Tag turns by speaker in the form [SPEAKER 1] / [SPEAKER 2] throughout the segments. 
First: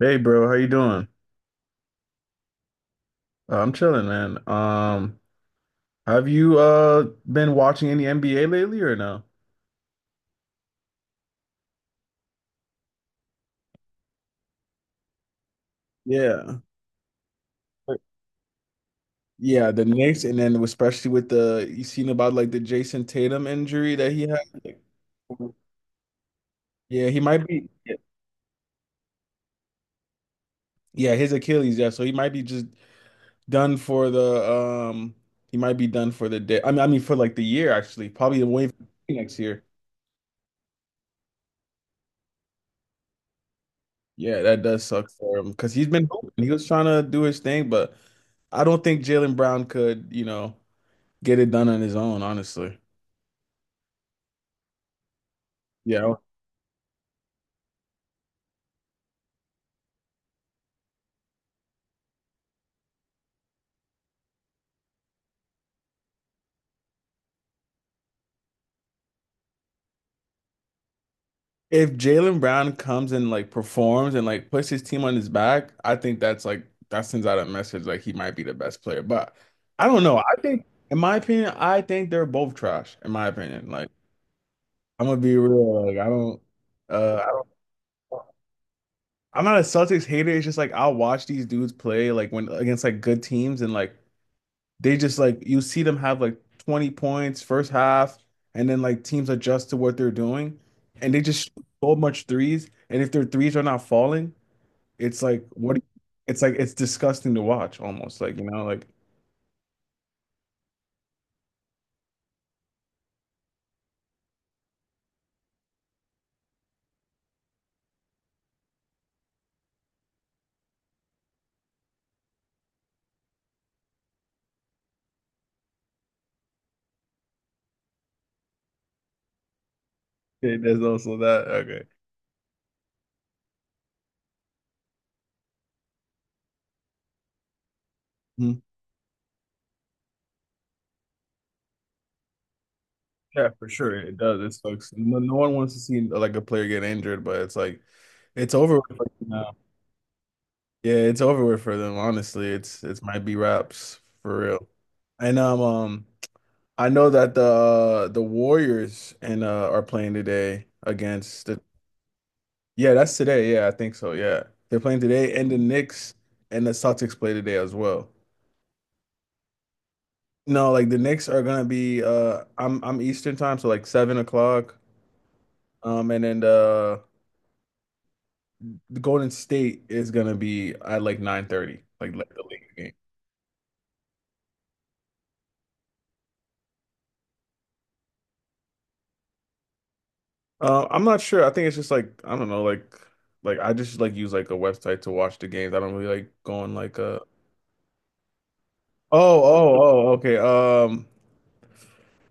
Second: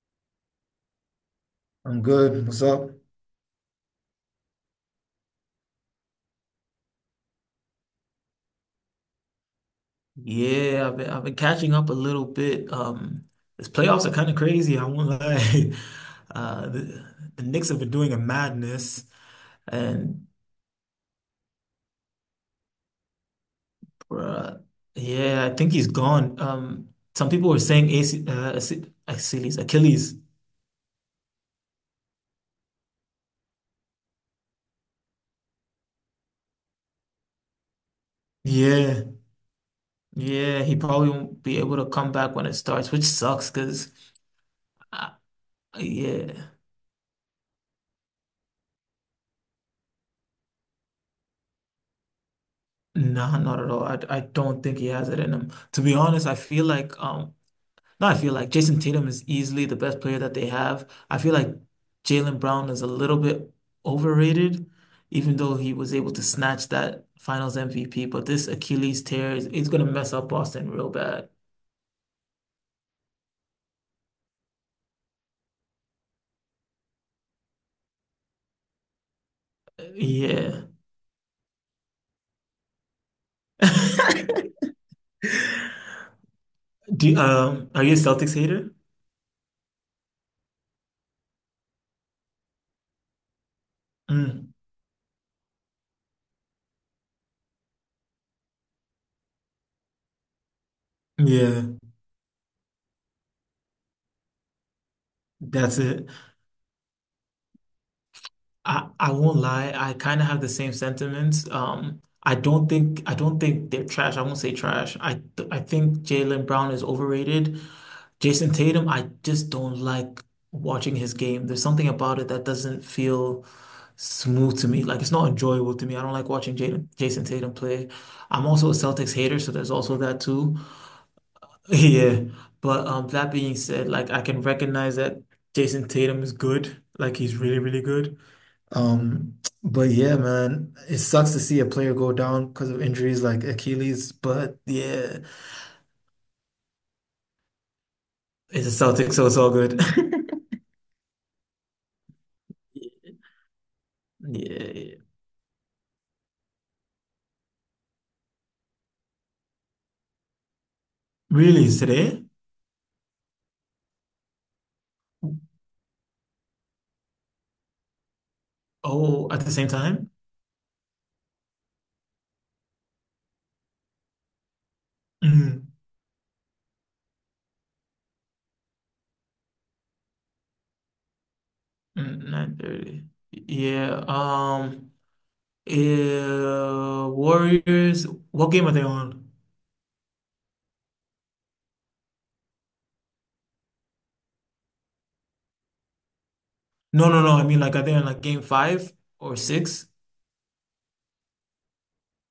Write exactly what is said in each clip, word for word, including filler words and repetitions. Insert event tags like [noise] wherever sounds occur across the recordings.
[SPEAKER 1] Hey bro, how you doing?
[SPEAKER 2] I'm good. What's up?
[SPEAKER 1] Uh, I'm chilling, man. Um, have you uh been watching any N B A lately or no?
[SPEAKER 2] Yeah, I've been I've been catching up a little bit. Um, this playoffs are kind of crazy. I won't lie. [laughs]
[SPEAKER 1] Yeah.
[SPEAKER 2] Uh, the, the Knicks have been doing a madness,
[SPEAKER 1] Yeah, the Knicks,
[SPEAKER 2] and
[SPEAKER 1] and then especially with the you seen about like the Jason Tatum injury that he had.
[SPEAKER 2] bruh,
[SPEAKER 1] Like,
[SPEAKER 2] yeah, I think he's gone. Um,
[SPEAKER 1] yeah, he
[SPEAKER 2] some
[SPEAKER 1] might
[SPEAKER 2] people were
[SPEAKER 1] be.
[SPEAKER 2] saying AC, uh, Ac- Achilles, Achilles.
[SPEAKER 1] Yeah, his Achilles. Yeah, so he might be just done for the um. He might be done for the day. I mean, I mean for like the year actually. Probably the way
[SPEAKER 2] Yeah,
[SPEAKER 1] next year.
[SPEAKER 2] yeah, he probably won't be able to come back when it starts, which sucks. Cause
[SPEAKER 1] Yeah, that does suck
[SPEAKER 2] uh,
[SPEAKER 1] for him because he's been hooping.
[SPEAKER 2] yeah,
[SPEAKER 1] He was trying to do his thing, but I don't think Jalen Brown could, you know, get it done on his own, honestly.
[SPEAKER 2] nah, not at all. I I don't think he has it in him. To be
[SPEAKER 1] Yeah.
[SPEAKER 2] honest, I feel like um. No, I feel like Jason Tatum is easily the best player that they have. I feel like Jaylen Brown is a little bit overrated, even though he was able to snatch that Finals M V P. But this Achilles tear is, is going to mess up Boston real bad.
[SPEAKER 1] If Jalen Brown comes and like performs and like puts his team on his back, I think that's like that sends out a message like he might be the best player. But I don't know. I
[SPEAKER 2] Yeah.
[SPEAKER 1] think in my opinion, I think they're both trash, in my opinion. Like
[SPEAKER 2] [laughs]
[SPEAKER 1] I'm gonna be real. Like I don't uh
[SPEAKER 2] Do
[SPEAKER 1] I don't,
[SPEAKER 2] um, are you a Celtics hater?
[SPEAKER 1] I'm not a Celtics hater. It's just like I'll watch these dudes play like when against like good teams and like
[SPEAKER 2] Mm,
[SPEAKER 1] they just like you see them have like twenty points first half, and then like teams adjust to what they're doing, and they just
[SPEAKER 2] yeah,
[SPEAKER 1] shoot so much threes. And if their threes are not falling, it's like
[SPEAKER 2] that's
[SPEAKER 1] what
[SPEAKER 2] it.
[SPEAKER 1] it's like it's disgusting to watch almost like, you know like.
[SPEAKER 2] I, I won't lie. I kind of have the same sentiments. Um, I don't think I don't think they're trash. I won't say trash. I I think Jaylen Brown is overrated. Jason Tatum, I just don't like watching his game. There's something about it that doesn't feel smooth to me. Like it's not enjoyable to me. I don't like watching Jaden, Jason Tatum play. I'm also a Celtics hater, so there's also that
[SPEAKER 1] Okay,
[SPEAKER 2] too. [laughs]
[SPEAKER 1] there's also that. Okay.
[SPEAKER 2] Yeah. But um that being said, like I can recognize that Jason Tatum is good. Like he's really, really good.
[SPEAKER 1] Mhm.
[SPEAKER 2] Um, but yeah, man, it sucks to see a player go down because of injuries like
[SPEAKER 1] Yeah, for sure.
[SPEAKER 2] Achilles,
[SPEAKER 1] It does. It
[SPEAKER 2] but
[SPEAKER 1] sucks. No,
[SPEAKER 2] yeah,
[SPEAKER 1] no one wants to see like a player get injured, but it's like it's over
[SPEAKER 2] it's a
[SPEAKER 1] with for
[SPEAKER 2] Celtics, so it's all
[SPEAKER 1] now.
[SPEAKER 2] good. [laughs]
[SPEAKER 1] Yeah, it's over with for them. Honestly, it's it might be wraps for real.
[SPEAKER 2] Yeah.
[SPEAKER 1] And um, um, I know that the uh, the Warriors and uh are playing today against the.
[SPEAKER 2] Really, today?
[SPEAKER 1] Yeah, that's today. Yeah, I think so. Yeah. They're playing today and the Knicks and the Celtics play today as well.
[SPEAKER 2] Oh, at the same time?
[SPEAKER 1] No, like the Knicks are gonna be uh I'm I'm Eastern time, so like seven o'clock.
[SPEAKER 2] Mm,
[SPEAKER 1] Um and then the, the Golden State is gonna be at like nine thirty, like like
[SPEAKER 2] mm,
[SPEAKER 1] the later game.
[SPEAKER 2] nine thirty. Yeah. Um. Uh, Warriors. What game are they on?
[SPEAKER 1] Uh, I'm not sure. I think it's just like I don't know, like like I just like use like a website to watch the games. I don't really like going. like
[SPEAKER 2] No,
[SPEAKER 1] uh
[SPEAKER 2] no, no. I mean, like, are they on like game five or
[SPEAKER 1] Oh, oh,
[SPEAKER 2] six?
[SPEAKER 1] oh, okay. Um,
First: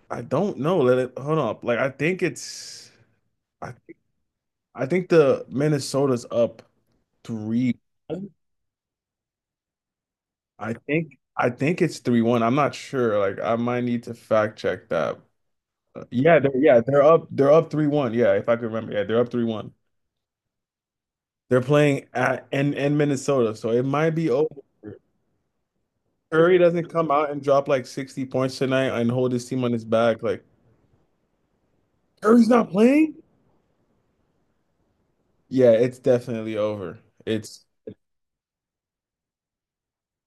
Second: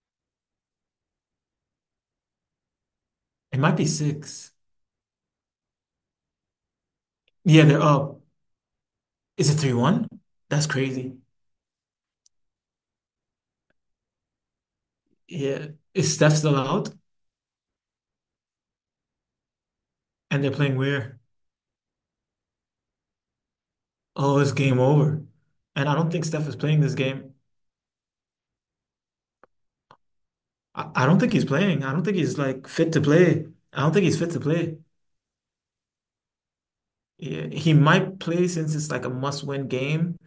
[SPEAKER 1] I don't know. Let it hold up. Like I think it's
[SPEAKER 2] It
[SPEAKER 1] I
[SPEAKER 2] might be six.
[SPEAKER 1] I think the Minnesota's up
[SPEAKER 2] Yeah,
[SPEAKER 1] three.
[SPEAKER 2] they're up. Is it three one? That's
[SPEAKER 1] I think
[SPEAKER 2] crazy.
[SPEAKER 1] I think it's three one. I'm not sure. Like I might need to fact check that.
[SPEAKER 2] Yeah.
[SPEAKER 1] Uh,
[SPEAKER 2] Is Steph
[SPEAKER 1] Yeah, they're
[SPEAKER 2] still
[SPEAKER 1] yeah,
[SPEAKER 2] out?
[SPEAKER 1] they're up they're up three one. Yeah, if I can remember. Yeah, they're up three one.
[SPEAKER 2] And they're playing where?
[SPEAKER 1] They're playing at in in Minnesota, so it might be
[SPEAKER 2] Oh, it's
[SPEAKER 1] over.
[SPEAKER 2] game over. And I don't think Steph is
[SPEAKER 1] Curry
[SPEAKER 2] playing
[SPEAKER 1] doesn't
[SPEAKER 2] this
[SPEAKER 1] come out
[SPEAKER 2] game.
[SPEAKER 1] and drop like sixty points tonight and hold his team on his back. Like
[SPEAKER 2] I, I don't think he's playing. I don't think he's
[SPEAKER 1] Curry's
[SPEAKER 2] like
[SPEAKER 1] not
[SPEAKER 2] fit to
[SPEAKER 1] playing?
[SPEAKER 2] play. I don't think he's fit to play.
[SPEAKER 1] Yeah, it's definitely over.
[SPEAKER 2] Yeah,
[SPEAKER 1] It's
[SPEAKER 2] he might play since it's like a must-win game,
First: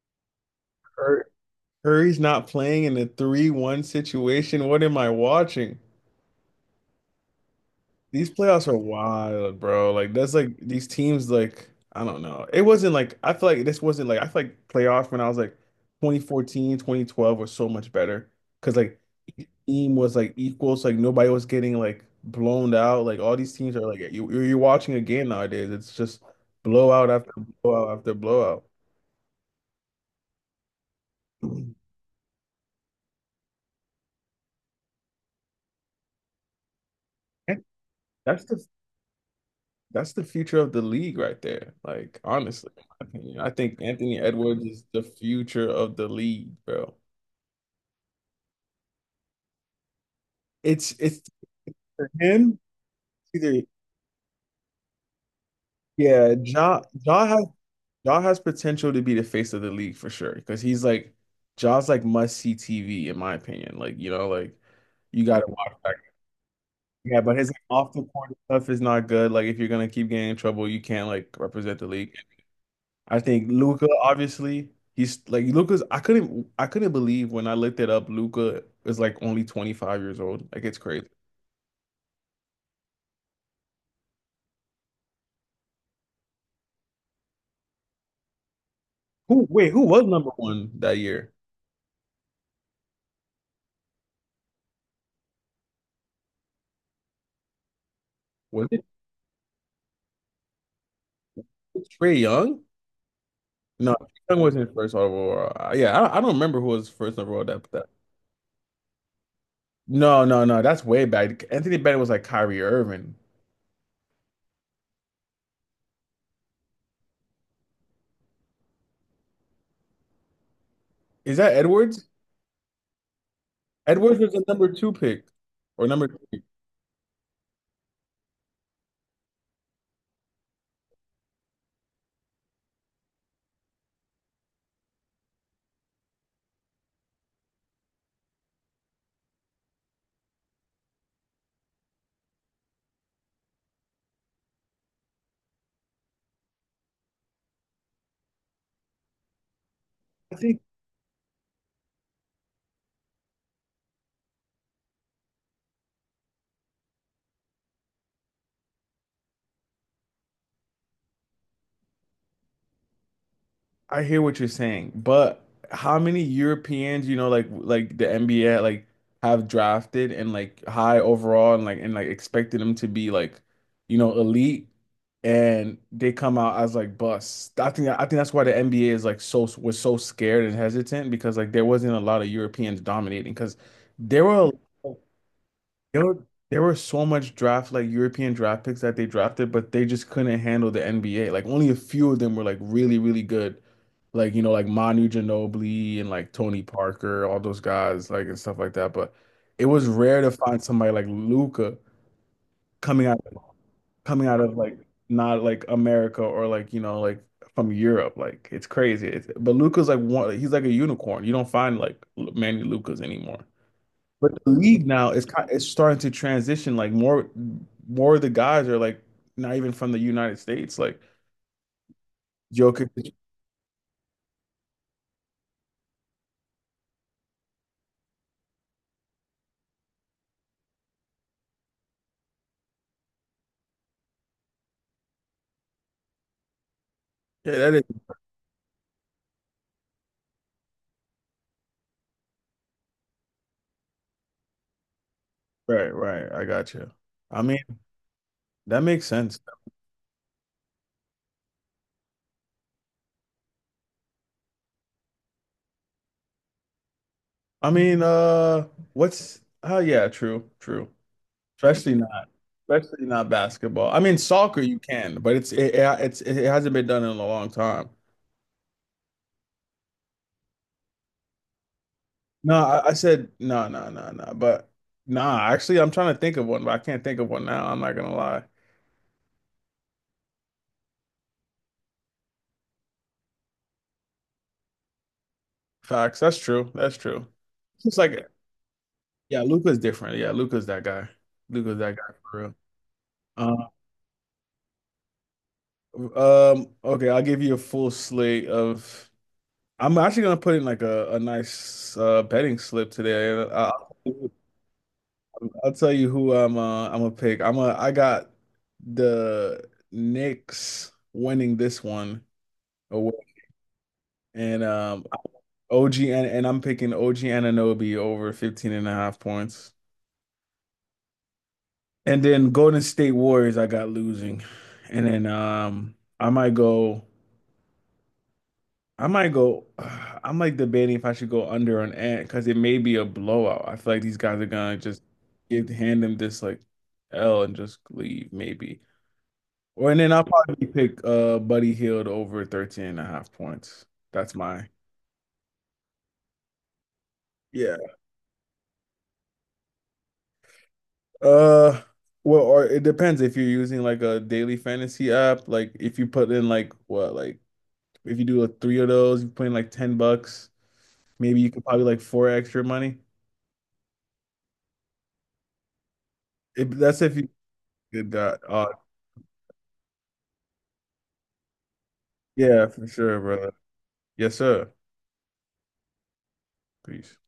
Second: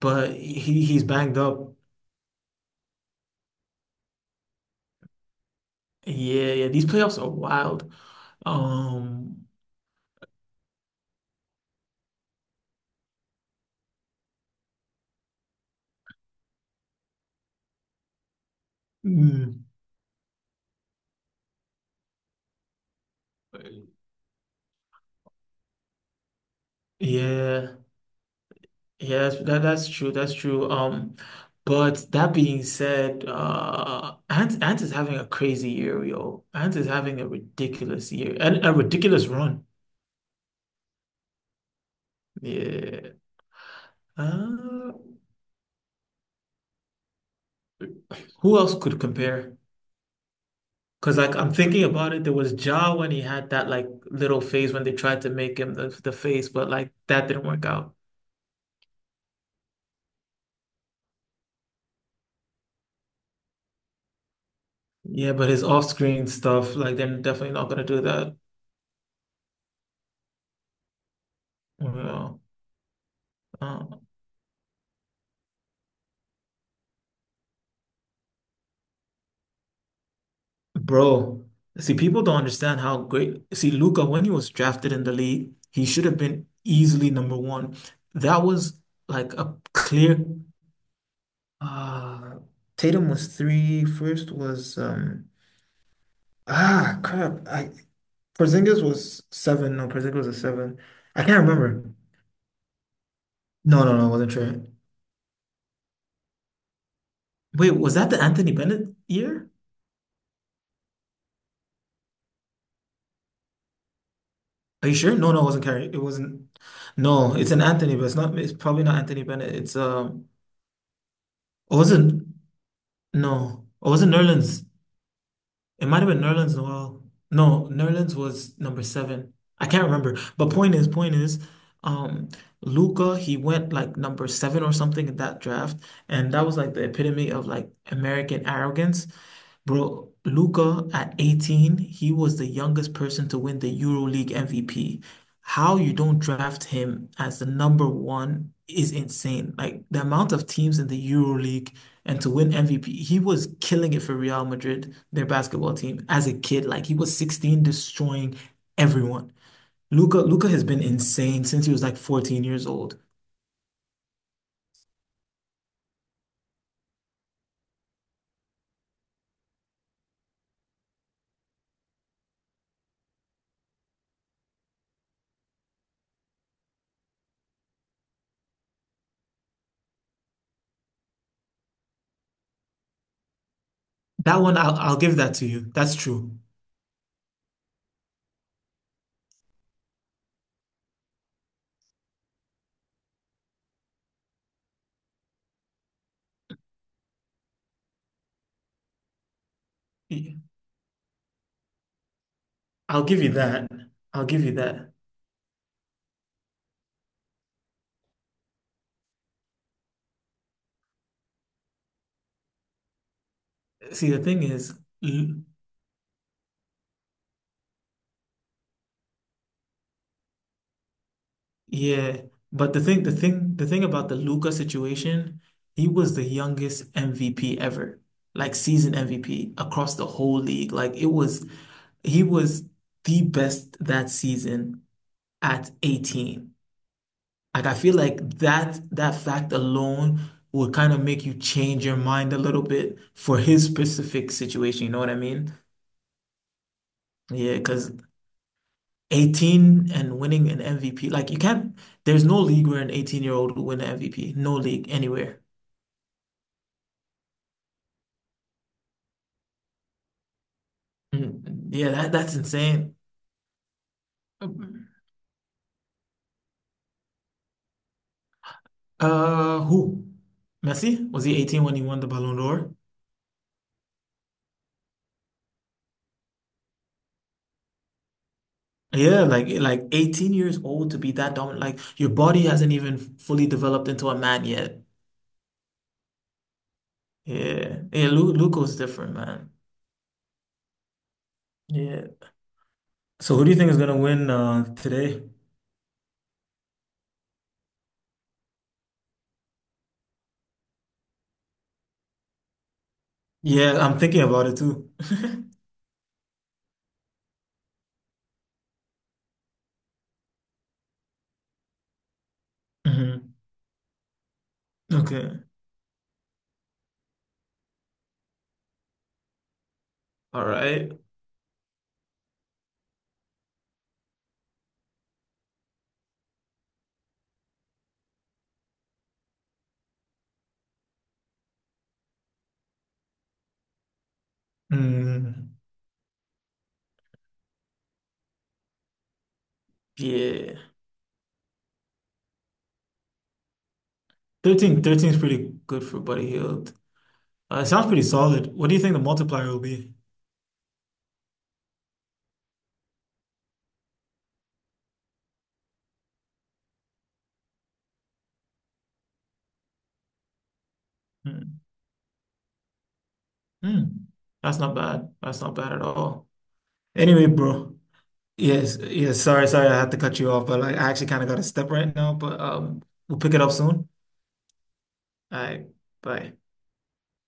[SPEAKER 2] but he he's
[SPEAKER 1] Cur-
[SPEAKER 2] banged up.
[SPEAKER 1] Curry's not playing in a three one situation. What am I watching?
[SPEAKER 2] Yeah, yeah, these playoffs are wild.
[SPEAKER 1] These playoffs are
[SPEAKER 2] Um,
[SPEAKER 1] wild, bro. Like that's like these teams like I don't know. It wasn't like I feel like this wasn't like I feel like playoffs when I was like twenty fourteen, twenty twelve twenty twelve were so much better because like each
[SPEAKER 2] mm,
[SPEAKER 1] team was like equal, so like nobody was getting like blown out. Like all these teams are like you you're watching a game nowadays. It's just blowout after
[SPEAKER 2] yeah,
[SPEAKER 1] blowout after blowout.
[SPEAKER 2] yeah, that that's true. That's true. Um,
[SPEAKER 1] [clears throat]
[SPEAKER 2] but that being said, uh, Ant Ant is having a crazy year, yo. Ant is having a
[SPEAKER 1] And
[SPEAKER 2] ridiculous year
[SPEAKER 1] That's
[SPEAKER 2] and
[SPEAKER 1] the
[SPEAKER 2] a ridiculous run.
[SPEAKER 1] that's the future of the league right there. Like honestly, I
[SPEAKER 2] Yeah.
[SPEAKER 1] think- I think Anthony Edwards is
[SPEAKER 2] Uh,
[SPEAKER 1] the future of the league, bro.
[SPEAKER 2] who else could compare?
[SPEAKER 1] It's
[SPEAKER 2] Because
[SPEAKER 1] it's
[SPEAKER 2] like I'm thinking
[SPEAKER 1] for
[SPEAKER 2] about it, there
[SPEAKER 1] him
[SPEAKER 2] was Ja when he had
[SPEAKER 1] either.
[SPEAKER 2] that like little phase when they tried to make him the the
[SPEAKER 1] Yeah,
[SPEAKER 2] face, but
[SPEAKER 1] Ja
[SPEAKER 2] like
[SPEAKER 1] Ja
[SPEAKER 2] that didn't
[SPEAKER 1] has
[SPEAKER 2] work out.
[SPEAKER 1] Ja has potential to be the face of the league for sure because he's like Ja's like must see T V in my opinion. Like you know like you
[SPEAKER 2] Yeah,
[SPEAKER 1] gotta
[SPEAKER 2] but his
[SPEAKER 1] watch that.
[SPEAKER 2] off-screen stuff, like they're
[SPEAKER 1] Yeah, but his
[SPEAKER 2] definitely not gonna
[SPEAKER 1] off
[SPEAKER 2] do
[SPEAKER 1] the court
[SPEAKER 2] that.
[SPEAKER 1] stuff is not good. Like if you're gonna keep getting in trouble, you can't like represent the
[SPEAKER 2] You
[SPEAKER 1] league.
[SPEAKER 2] know.
[SPEAKER 1] I think
[SPEAKER 2] Uh,
[SPEAKER 1] Luca, obviously, he's like Luca's. I couldn't, I couldn't believe when I looked it up. Luca is like only twenty-five years old. Like it's crazy.
[SPEAKER 2] bro, see, people don't understand how great. See, Luca, when he was drafted in the league, he should have been easily number one. That was like
[SPEAKER 1] Who,
[SPEAKER 2] a
[SPEAKER 1] wait, who was
[SPEAKER 2] clear.
[SPEAKER 1] number one that year?
[SPEAKER 2] Uh, Tatum was three. First was um. Ah, crap. I
[SPEAKER 1] Was
[SPEAKER 2] Porzingis
[SPEAKER 1] it
[SPEAKER 2] was seven. No, Porzingis was a seven. I can't remember.
[SPEAKER 1] Trey Young?
[SPEAKER 2] No,
[SPEAKER 1] No,
[SPEAKER 2] no, no,
[SPEAKER 1] Trae
[SPEAKER 2] it wasn't
[SPEAKER 1] Young
[SPEAKER 2] Trey.
[SPEAKER 1] wasn't first overall. Uh, Yeah, I, don't- I don't remember who was first overall that,
[SPEAKER 2] Wait,
[SPEAKER 1] that.
[SPEAKER 2] was that the Anthony Bennett year?
[SPEAKER 1] No, no, no, that's way back. Anthony Bennett was like Kyrie Irving.
[SPEAKER 2] Are you sure? No, no, it wasn't Carey. It wasn't. No, it's an Anthony, but it's not. It's probably not Anthony Bennett. It's um.
[SPEAKER 1] Is that
[SPEAKER 2] It
[SPEAKER 1] Edwards?
[SPEAKER 2] wasn't. No, it wasn't
[SPEAKER 1] Edwards was the
[SPEAKER 2] Nerlens.
[SPEAKER 1] number two pick or
[SPEAKER 2] It might
[SPEAKER 1] number
[SPEAKER 2] have been
[SPEAKER 1] three.
[SPEAKER 2] Nerlens Noel. No, Nerlens was number seven. I can't remember. But point is, point is, um, Luca, he went like number seven or something in that draft, and that was like the epitome of like American arrogance. Bro, Luca at eighteen, he was the youngest person to win the EuroLeague M V P. How you don't draft him as the number one is insane. Like the amount
[SPEAKER 1] I
[SPEAKER 2] of
[SPEAKER 1] think
[SPEAKER 2] teams in the EuroLeague and to win M V P, he was killing it for Real Madrid, their basketball team, as a kid. Like he was sixteen, destroying everyone. Luca, Luca has been insane since he was like fourteen years old.
[SPEAKER 1] I hear what you're saying, but how many Europeans, you know, like like the N B A like have drafted and like high overall and like and like expected them to be like, you know, elite, and they come out as like busts. I think I think that's why the N B A is like so was so scared and hesitant because like there wasn't a lot of Europeans dominating because there
[SPEAKER 2] That
[SPEAKER 1] were.
[SPEAKER 2] one, I'll, I'll give that to you. That's
[SPEAKER 1] Yo,
[SPEAKER 2] true.
[SPEAKER 1] there were so much draft like European draft picks that they drafted, but they just couldn't handle the N B A. Like only a few of them were like really, really good. Like, you know, like Manu Ginobili and like Tony Parker, all those guys, like and stuff like that. But it was rare to find somebody like Luca
[SPEAKER 2] I'll
[SPEAKER 1] coming out
[SPEAKER 2] give you that. I'll
[SPEAKER 1] coming out
[SPEAKER 2] give you
[SPEAKER 1] of like
[SPEAKER 2] that.
[SPEAKER 1] not like America or like, you know, like from Europe. Like it's crazy. It's, but Luca's like one he's like a unicorn. You don't find like Manny Lucas anymore.
[SPEAKER 2] See, the
[SPEAKER 1] But
[SPEAKER 2] thing
[SPEAKER 1] the
[SPEAKER 2] is,
[SPEAKER 1] league now is
[SPEAKER 2] L-
[SPEAKER 1] kind it's starting to transition. Like more more of the guys are like not even from the United States. Like
[SPEAKER 2] yeah, but the thing, the
[SPEAKER 1] Jokic.
[SPEAKER 2] thing, the thing about the Luca situation, he was the youngest M V P ever, like season M V P across the whole league. Like it was, he was the best that season at eighteen.
[SPEAKER 1] Yeah,
[SPEAKER 2] Like
[SPEAKER 1] that
[SPEAKER 2] I
[SPEAKER 1] is
[SPEAKER 2] feel like that that fact alone would kind of make you change your mind a little bit for his specific situation. You know what I mean?
[SPEAKER 1] right, right. I got you. I
[SPEAKER 2] Yeah,
[SPEAKER 1] mean,
[SPEAKER 2] because
[SPEAKER 1] that makes sense.
[SPEAKER 2] eighteen and winning an M V P. Like you can't, there's no league where an eighteen year old will win an M V P. No league anywhere.
[SPEAKER 1] I mean, uh what's oh, yeah, true, true.
[SPEAKER 2] Mm, yeah,
[SPEAKER 1] Especially
[SPEAKER 2] that,
[SPEAKER 1] not
[SPEAKER 2] that's insane.
[SPEAKER 1] especially not basketball. I mean,
[SPEAKER 2] Uh,
[SPEAKER 1] soccer you can, but it's it, it- it's it hasn't been done in a long time.
[SPEAKER 2] who? Messi? Was he eighteen when he won the Ballon
[SPEAKER 1] No,
[SPEAKER 2] d'Or?
[SPEAKER 1] I, I said no, no, no, no. But nah, actually I'm trying to think of one, but I can't think of one now. I'm not gonna lie.
[SPEAKER 2] Yeah, like like eighteen years old to be that dominant. Like your body hasn't even fully developed into a man yet.
[SPEAKER 1] Facts. That's true. That's true.
[SPEAKER 2] Yeah.
[SPEAKER 1] It's
[SPEAKER 2] Yeah,
[SPEAKER 1] like,
[SPEAKER 2] Lu Luka's different,
[SPEAKER 1] yeah,
[SPEAKER 2] man.
[SPEAKER 1] Luca's different. Yeah, Luca's that guy. Luca's that
[SPEAKER 2] Yeah.
[SPEAKER 1] guy for real.
[SPEAKER 2] So who do you
[SPEAKER 1] Uh,
[SPEAKER 2] think is gonna win uh today?
[SPEAKER 1] um, okay, I'll give you a full slate of. I'm actually gonna put in like a, a nice uh, betting slip today. And
[SPEAKER 2] Yeah,
[SPEAKER 1] I'll,
[SPEAKER 2] I'm thinking about it too. [laughs]
[SPEAKER 1] I'll tell you who I'm. Uh, I'm gonna pick. I'm a. I got the Knicks winning this one away,
[SPEAKER 2] Hmm.
[SPEAKER 1] and um,
[SPEAKER 2] Okay.
[SPEAKER 1] O G, and and I'm picking O G Anunoby over fifteen and a half points.
[SPEAKER 2] All right.
[SPEAKER 1] And then Golden State Warriors, I got losing. And then um I might go I might go [sighs] uh, I'm like debating if I should go under on Ant because it may be a blowout. I feel like these guys are gonna just
[SPEAKER 2] Mm,
[SPEAKER 1] give hand them this like L and just leave, maybe. Or and then I'll
[SPEAKER 2] yeah.
[SPEAKER 1] probably pick uh Buddy Hield over thirteen and a half points. That's my.
[SPEAKER 2] thirteen, thirteen is pretty good for Buddy Hield. Uh, it
[SPEAKER 1] Yeah.
[SPEAKER 2] sounds pretty solid. What do you think the multiplier will be?
[SPEAKER 1] Uh well, or it depends if you're using like a daily fantasy app, like if you put in like what, like. If you do like three of those, you're putting like ten bucks. Maybe you
[SPEAKER 2] Mm.
[SPEAKER 1] could probably like four extra money.
[SPEAKER 2] Mm. That's not bad. That's not bad at all.
[SPEAKER 1] If that's if
[SPEAKER 2] Anyway,
[SPEAKER 1] you
[SPEAKER 2] bro.
[SPEAKER 1] did that. Uh,
[SPEAKER 2] Yes, yes, sorry, sorry, I had to cut you off, but like I actually kind of got a step right now, but
[SPEAKER 1] yeah,
[SPEAKER 2] um
[SPEAKER 1] for
[SPEAKER 2] we'll
[SPEAKER 1] sure,
[SPEAKER 2] pick it up
[SPEAKER 1] brother.
[SPEAKER 2] soon.
[SPEAKER 1] Yes, sir.
[SPEAKER 2] All right, bye.
[SPEAKER 1] Peace.